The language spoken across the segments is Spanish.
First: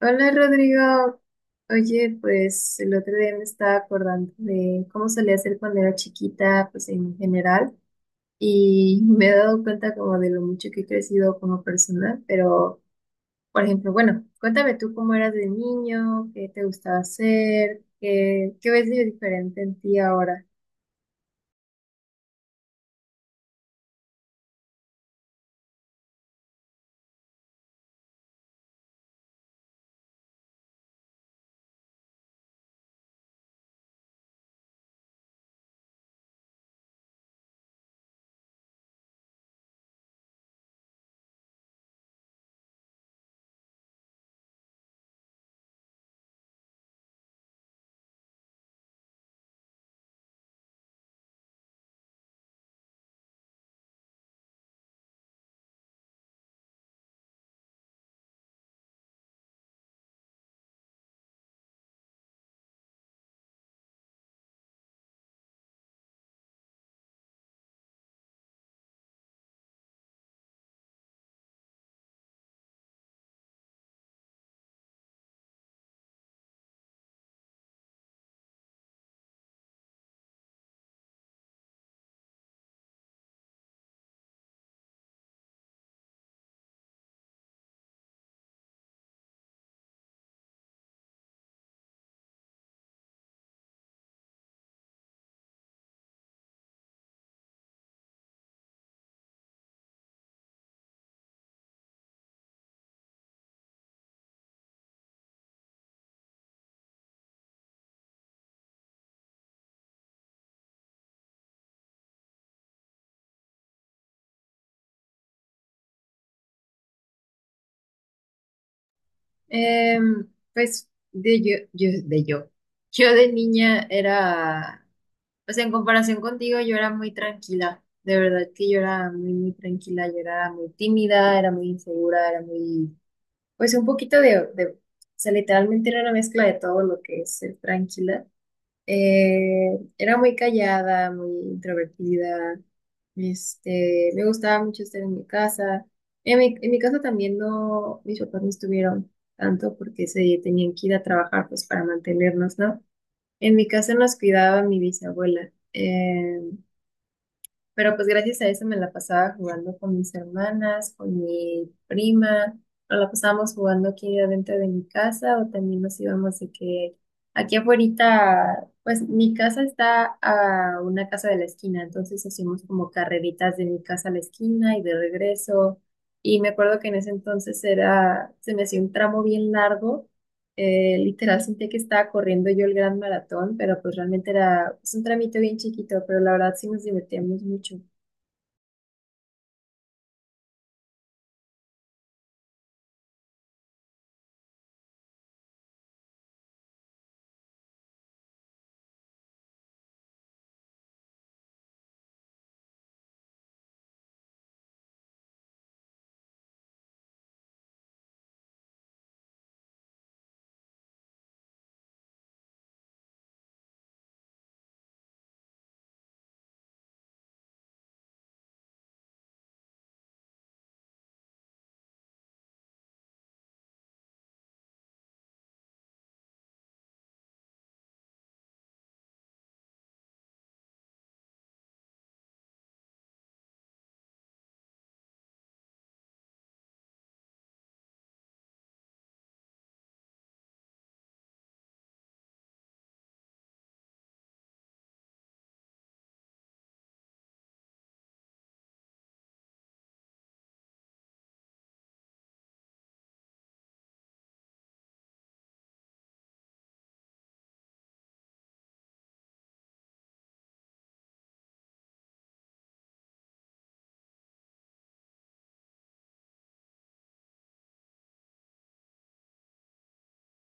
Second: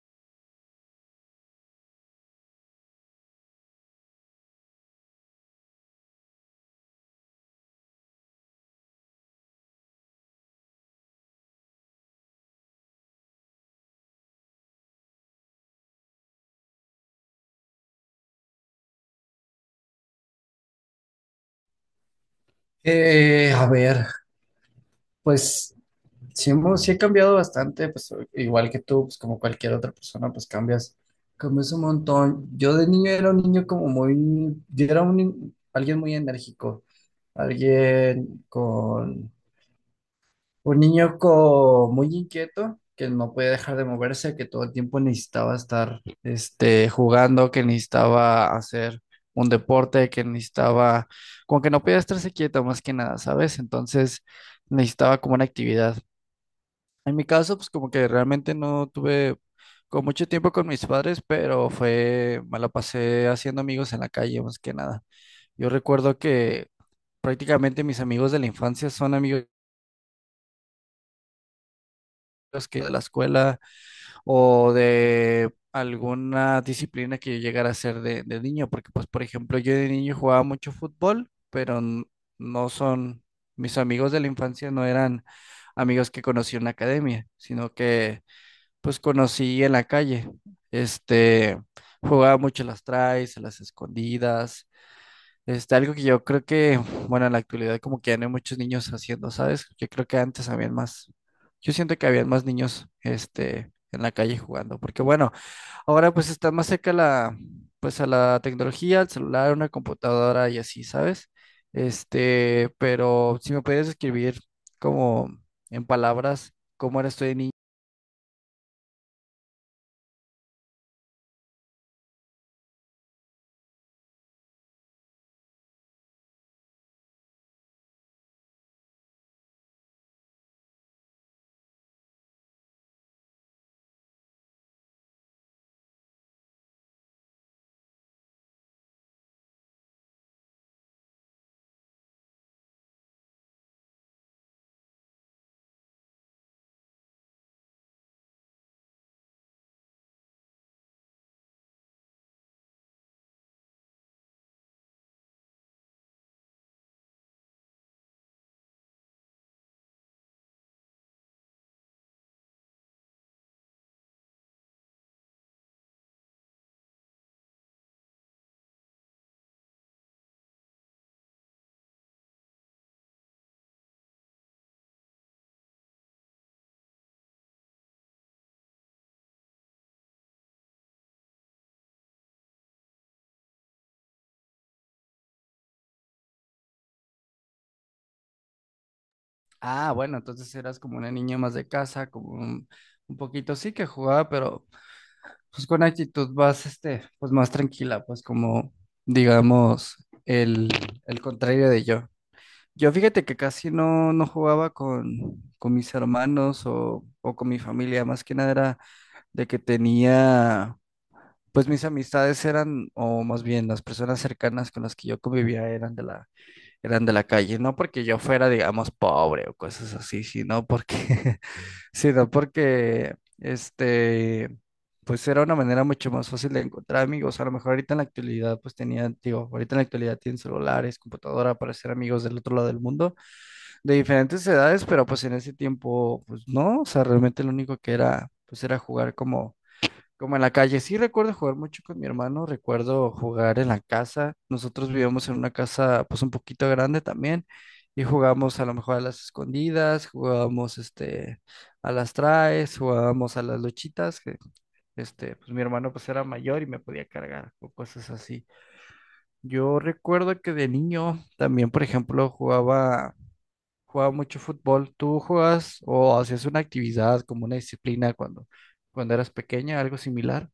Hola Rodrigo, oye, pues el otro día me estaba acordando de cómo solía hacer cuando era chiquita, pues en general, y me he dado cuenta como de lo mucho que he crecido como persona, pero, por ejemplo, bueno, cuéntame tú cómo eras de niño, qué te gustaba hacer, qué ves de diferente en ti ahora. A ver, pues sí he cambiado bastante, pues igual que tú, pues como cualquier otra persona, pues cambias un montón. Yo de niño era un niño como muy, yo era un, ni- alguien muy enérgico, alguien con, un niño co- muy inquieto, que no podía dejar de moverse, que todo el tiempo necesitaba estar jugando, que necesitaba hacer un deporte, como que no podía estarse quieto más que nada, ¿sabes? Entonces necesitaba como una actividad. En mi caso, pues como que realmente no tuve con mucho tiempo con mis padres, me la pasé haciendo amigos en la calle más que nada. Yo recuerdo que prácticamente mis amigos de la infancia son amigos que de la escuela o de alguna disciplina que yo llegara a hacer de niño, porque pues por ejemplo yo de niño jugaba mucho fútbol, pero n- no son, mis amigos de la infancia no eran amigos que conocí en la academia, sino que pues conocí en la calle. Este, Jugaba mucho las traes, a las escondidas, algo que yo creo que, bueno, en la actualidad como que ya no hay muchos niños haciendo, ¿sabes? Yo siento que habían más niños, en la calle jugando, porque bueno, ahora pues está más cerca pues a la tecnología, al celular, una computadora y así, ¿sabes? Pero si me pudieras escribir como en palabras, ¿cómo eras tú de niño? Em, pues de de yo. Yo de niña era. O sea, en comparación contigo, yo era muy tranquila. De verdad que yo era muy tranquila. Yo era muy tímida, era muy insegura, era muy, pues un poquito o sea, literalmente era una mezcla de todo lo que es ser tranquila. Era muy callada, muy introvertida. Me gustaba mucho estar en mi casa. En mi casa también no, mis papás no estuvieron tanto porque se tenían que ir a trabajar pues para mantenernos, ¿no? En mi casa nos cuidaba mi bisabuela, pero pues gracias a eso me la pasaba jugando con mis hermanas, con mi prima, o la pasábamos jugando aquí adentro de mi casa o también nos íbamos de que aquí afuera, pues mi casa está a una casa de la esquina, entonces hacíamos como carreritas de mi casa a la esquina y de regreso. Y me acuerdo que en ese entonces era, se me hacía un tramo bien largo, literal, sentí que estaba corriendo yo el gran maratón, pero pues realmente era, pues, un trámite bien chiquito, pero la verdad sí nos divertíamos mucho. Ah, bueno, entonces eras como una niña más de casa, como un poquito sí que jugaba, pero pues con actitud vas, pues más tranquila, pues como, digamos, el, el contrario de yo. Yo fíjate que casi no jugaba con mis hermanos o con mi familia, más que nada era de que tenía, pues o más bien las personas cercanas con las que yo convivía eran de la calle, no porque yo fuera, digamos, pobre o cosas así, sino porque pues era una manera mucho más fácil de encontrar amigos. A lo mejor ahorita en la actualidad, pues tenían, digo, ahorita en la actualidad tienen celulares, computadora para ser amigos del otro lado del mundo, de diferentes edades, pero pues en ese tiempo, pues no, o sea, realmente lo único que era, pues era jugar como en la calle. Sí recuerdo jugar mucho con mi hermano, recuerdo jugar en la casa. Nosotros vivíamos en una casa pues un poquito grande también y jugamos a lo mejor a las escondidas, jugábamos a las traes, jugábamos a las luchitas, que pues mi hermano pues era mayor y me podía cargar o cosas así. Yo recuerdo que de niño también, por ejemplo, jugaba mucho fútbol. ¿Tú jugabas o hacías una actividad como una disciplina cuando eras pequeña, algo similar?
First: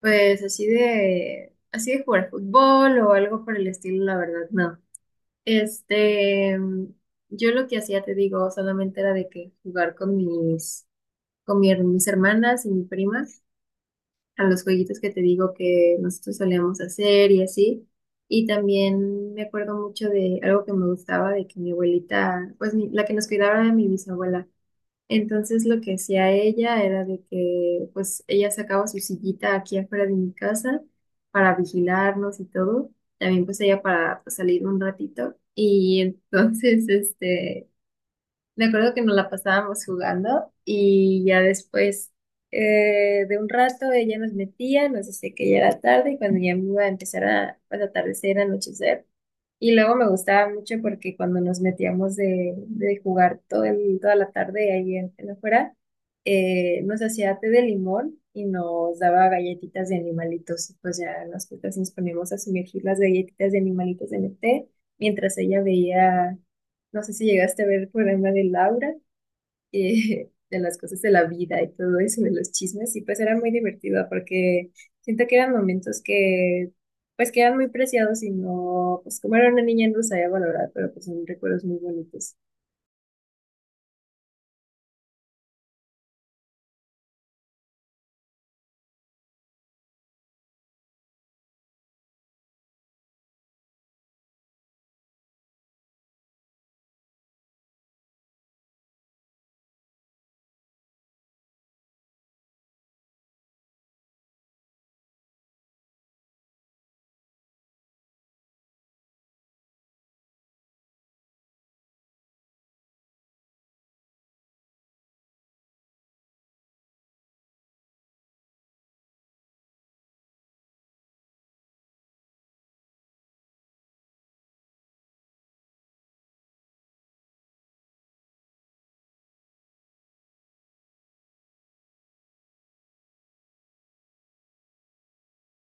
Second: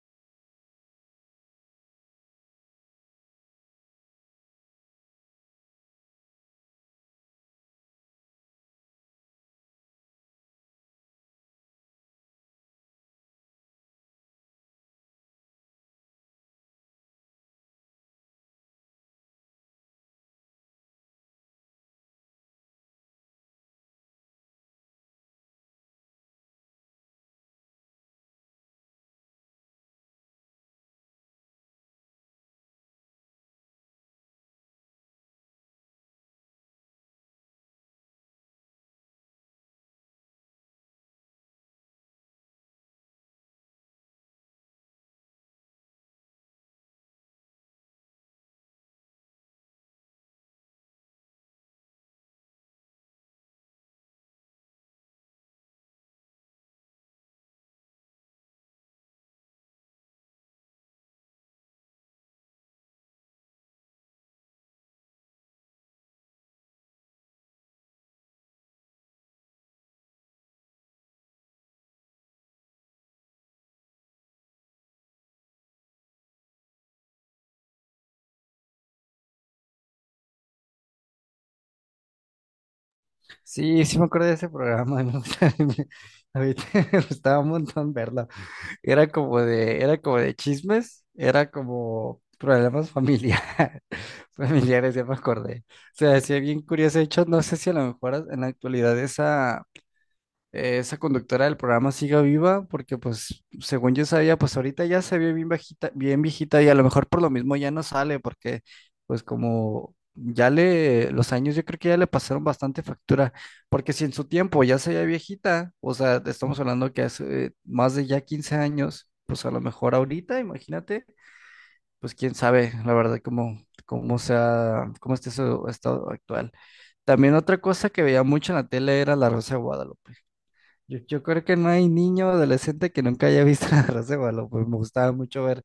Pues así de jugar fútbol o algo por el estilo, la verdad, no. Este, yo lo que hacía, te digo, solamente era de que jugar con mi mis hermanas y mi prima, a los jueguitos que te digo que nosotros solíamos hacer y así. Y también me acuerdo mucho de algo que me gustaba, de que mi abuelita, pues la que nos cuidaba era mi bisabuela. Entonces lo que hacía ella era de que pues ella sacaba su sillita aquí afuera de mi casa para vigilarnos y todo. También pues ella para, pues, salir un ratito. Y entonces, me acuerdo que nos la pasábamos jugando y ya después, de un rato ella nos metía, nos decía que ya era tarde y cuando ya me iba a empezar a atardecer, anochecer. Y luego me gustaba mucho porque cuando nos metíamos de jugar toda la tarde ahí en afuera, nos hacía té de limón y nos daba galletitas de animalitos. Y pues ya nosotras nos poníamos a sumergir las galletitas de animalitos en el té mientras ella veía. No sé si llegaste a ver el programa de Laura, de las cosas de la vida y todo eso, de los chismes, y pues era muy divertido porque siento que eran momentos que, pues que eran muy preciados y no, pues como era una niña no sabía valorar, pero pues son recuerdos muy bonitos. Sí, sí me acuerdo de ese programa, a mí me gustaba un montón verlo. Era como de chismes, era como problemas familiares, familiares, ya me acordé. O sea, hacía bien curioso. De hecho, no sé si a lo mejor en la actualidad esa conductora del programa siga viva, porque pues según yo sabía, pues ahorita ya se ve bien viejita y a lo mejor por lo mismo ya no sale, porque pues como ya le, los años yo creo que ya le pasaron bastante factura, porque si en su tiempo ya se veía viejita, o sea, te estamos hablando que hace más de ya 15 años. Pues a lo mejor ahorita, imagínate, pues quién sabe, la verdad, cómo sea, cómo esté su estado actual. También otra cosa que veía mucho en la tele era La Rosa de Guadalupe. Yo creo que no hay niño o adolescente que nunca haya visto la Rosa de Guadalupe. Me gustaba mucho ver,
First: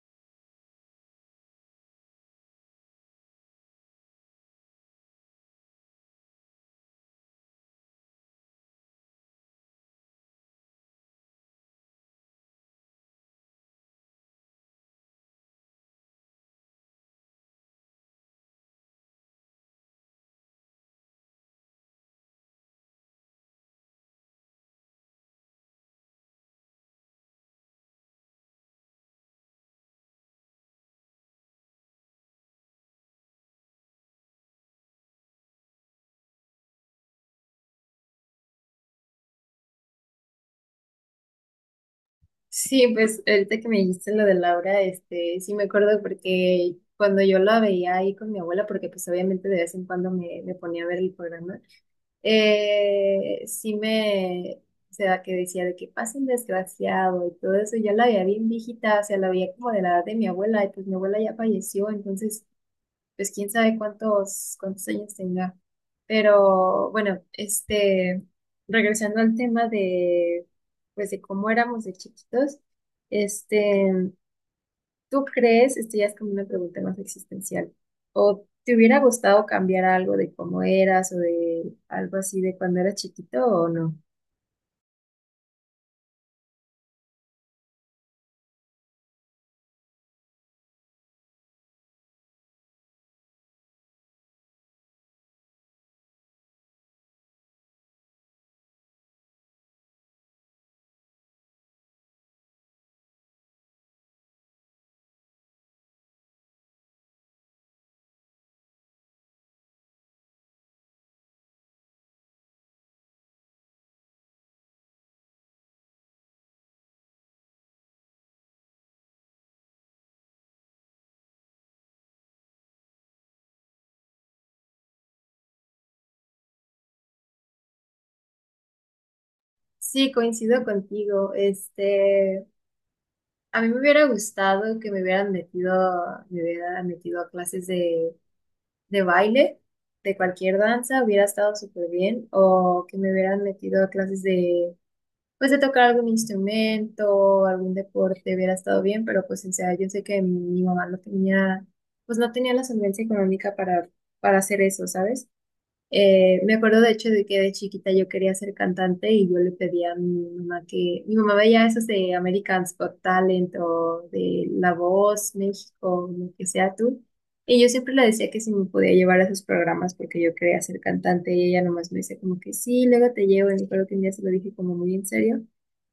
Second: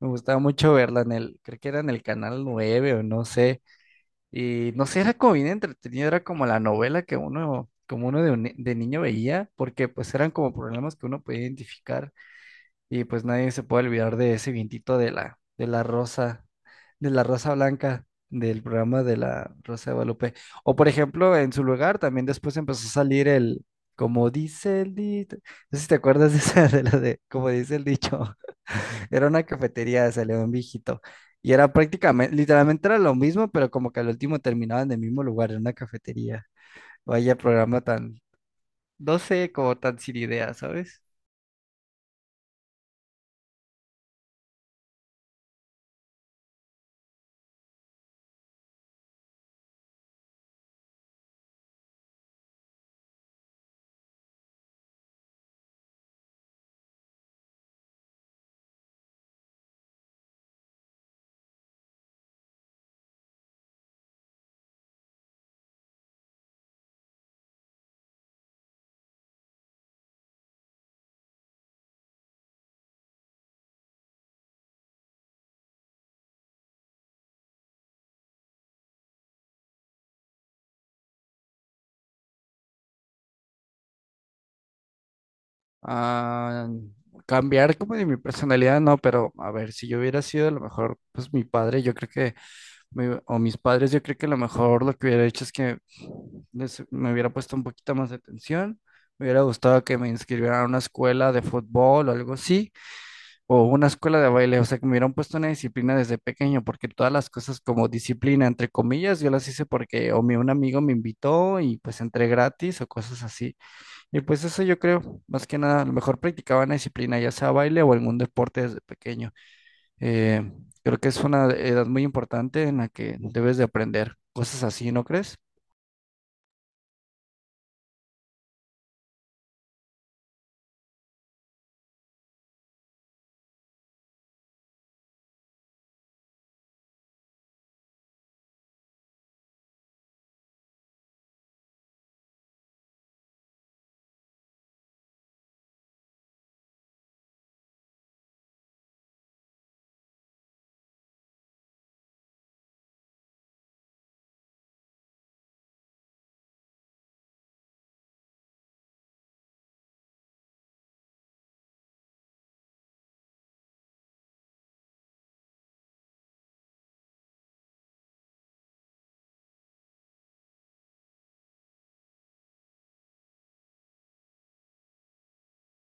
me gustaba mucho verla, creo que era en el canal 9 o no sé. Y no sé, era como bien entretenido, era como la novela que uno, como uno de, un ni- de niño veía, porque pues eran como problemas que uno podía identificar. Y pues nadie se puede olvidar de ese vientito de la rosa blanca del programa de la Rosa de Guadalupe. O por ejemplo, en su lugar también después empezó a salir como dice el dicho, no sé si te acuerdas de esa, como dice el dicho, era una cafetería, salió un viejito. Y era prácticamente, literalmente era lo mismo, pero como que al último terminaba en el mismo lugar, en una cafetería. Vaya programa tan, no sé, como tan sin idea, ¿sabes? Sí, pues ahorita que me dijiste lo de Laura, sí me acuerdo porque cuando yo la veía ahí con mi abuela, porque pues obviamente de vez en cuando me ponía a ver el programa, eh, sí me, o sea, que decía de que pasa un desgraciado y todo eso, ya la veía bien viejita, o sea, la veía como de la edad de mi abuela, y pues mi abuela ya falleció, entonces pues quién sabe cuántos años tenga. Pero bueno, regresando al tema de, pues, de cómo éramos de chiquitos, este, ¿tú crees, esto ya es como una pregunta más existencial, o te hubiera gustado cambiar algo de cómo eras o de algo así de cuando eras chiquito o no? Ah, cambiar como de mi personalidad, no, pero a ver, si yo hubiera sido a lo mejor, pues mi padre, yo creo que, o mis padres, yo creo que a lo mejor lo que hubiera hecho es que me hubiera puesto un poquito más de atención, me hubiera gustado que me inscribieran a una escuela de fútbol o algo así, o una escuela de baile, o sea, que me hubieran puesto una disciplina desde pequeño, porque todas las cosas como disciplina, entre comillas, yo las hice porque o mi, un amigo me invitó y pues entré gratis o cosas así. Y pues eso yo creo, más que nada, a lo mejor practicaba una disciplina, ya sea baile o algún deporte desde pequeño. Eh, Creo que es una edad muy importante en la que debes de aprender cosas así, ¿no crees? Sí, coincido contigo. A mí me hubiera gustado que me hubieran metido a clases de baile, de cualquier danza, hubiera estado súper bien, o que me hubieran metido a clases de, pues, de tocar algún instrumento, algún deporte, hubiera estado bien, pero pues, o sea, yo sé que mi mamá no tenía, pues no tenía la solvencia económica para hacer eso, ¿sabes? Me acuerdo de hecho de que de chiquita yo quería ser cantante y yo le pedí a mi mamá que, mi mamá veía esos de American's Got Talent o de La Voz, México, lo que sea tú. Y yo siempre le decía que si me podía llevar a esos programas porque yo quería ser cantante y ella nomás me decía como que sí, luego te llevo. Y me acuerdo que un día se lo dije como muy en serio,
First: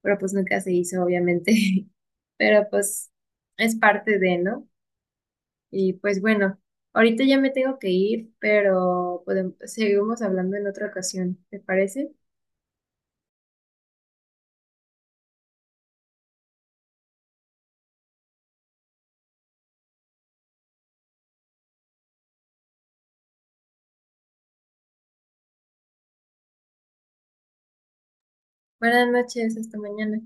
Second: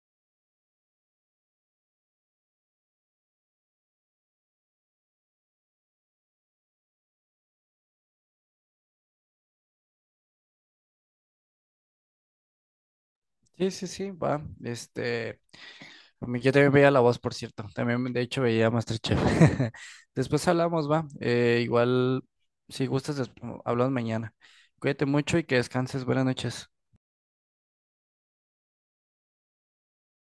pero pues nunca se hizo, obviamente. Pero pues es parte de, ¿no? Y pues bueno, ahorita ya me tengo que ir, pero podemos, seguimos hablando en otra ocasión, ¿te parece? Sí, sí, sí, va. Yo también veía La Voz, por cierto. También, de hecho, veía MasterChef. Después hablamos, va. Igual, si gustas, hablamos mañana. Cuídate mucho y que descanses. Buenas noches. Buenas noches, hasta mañana.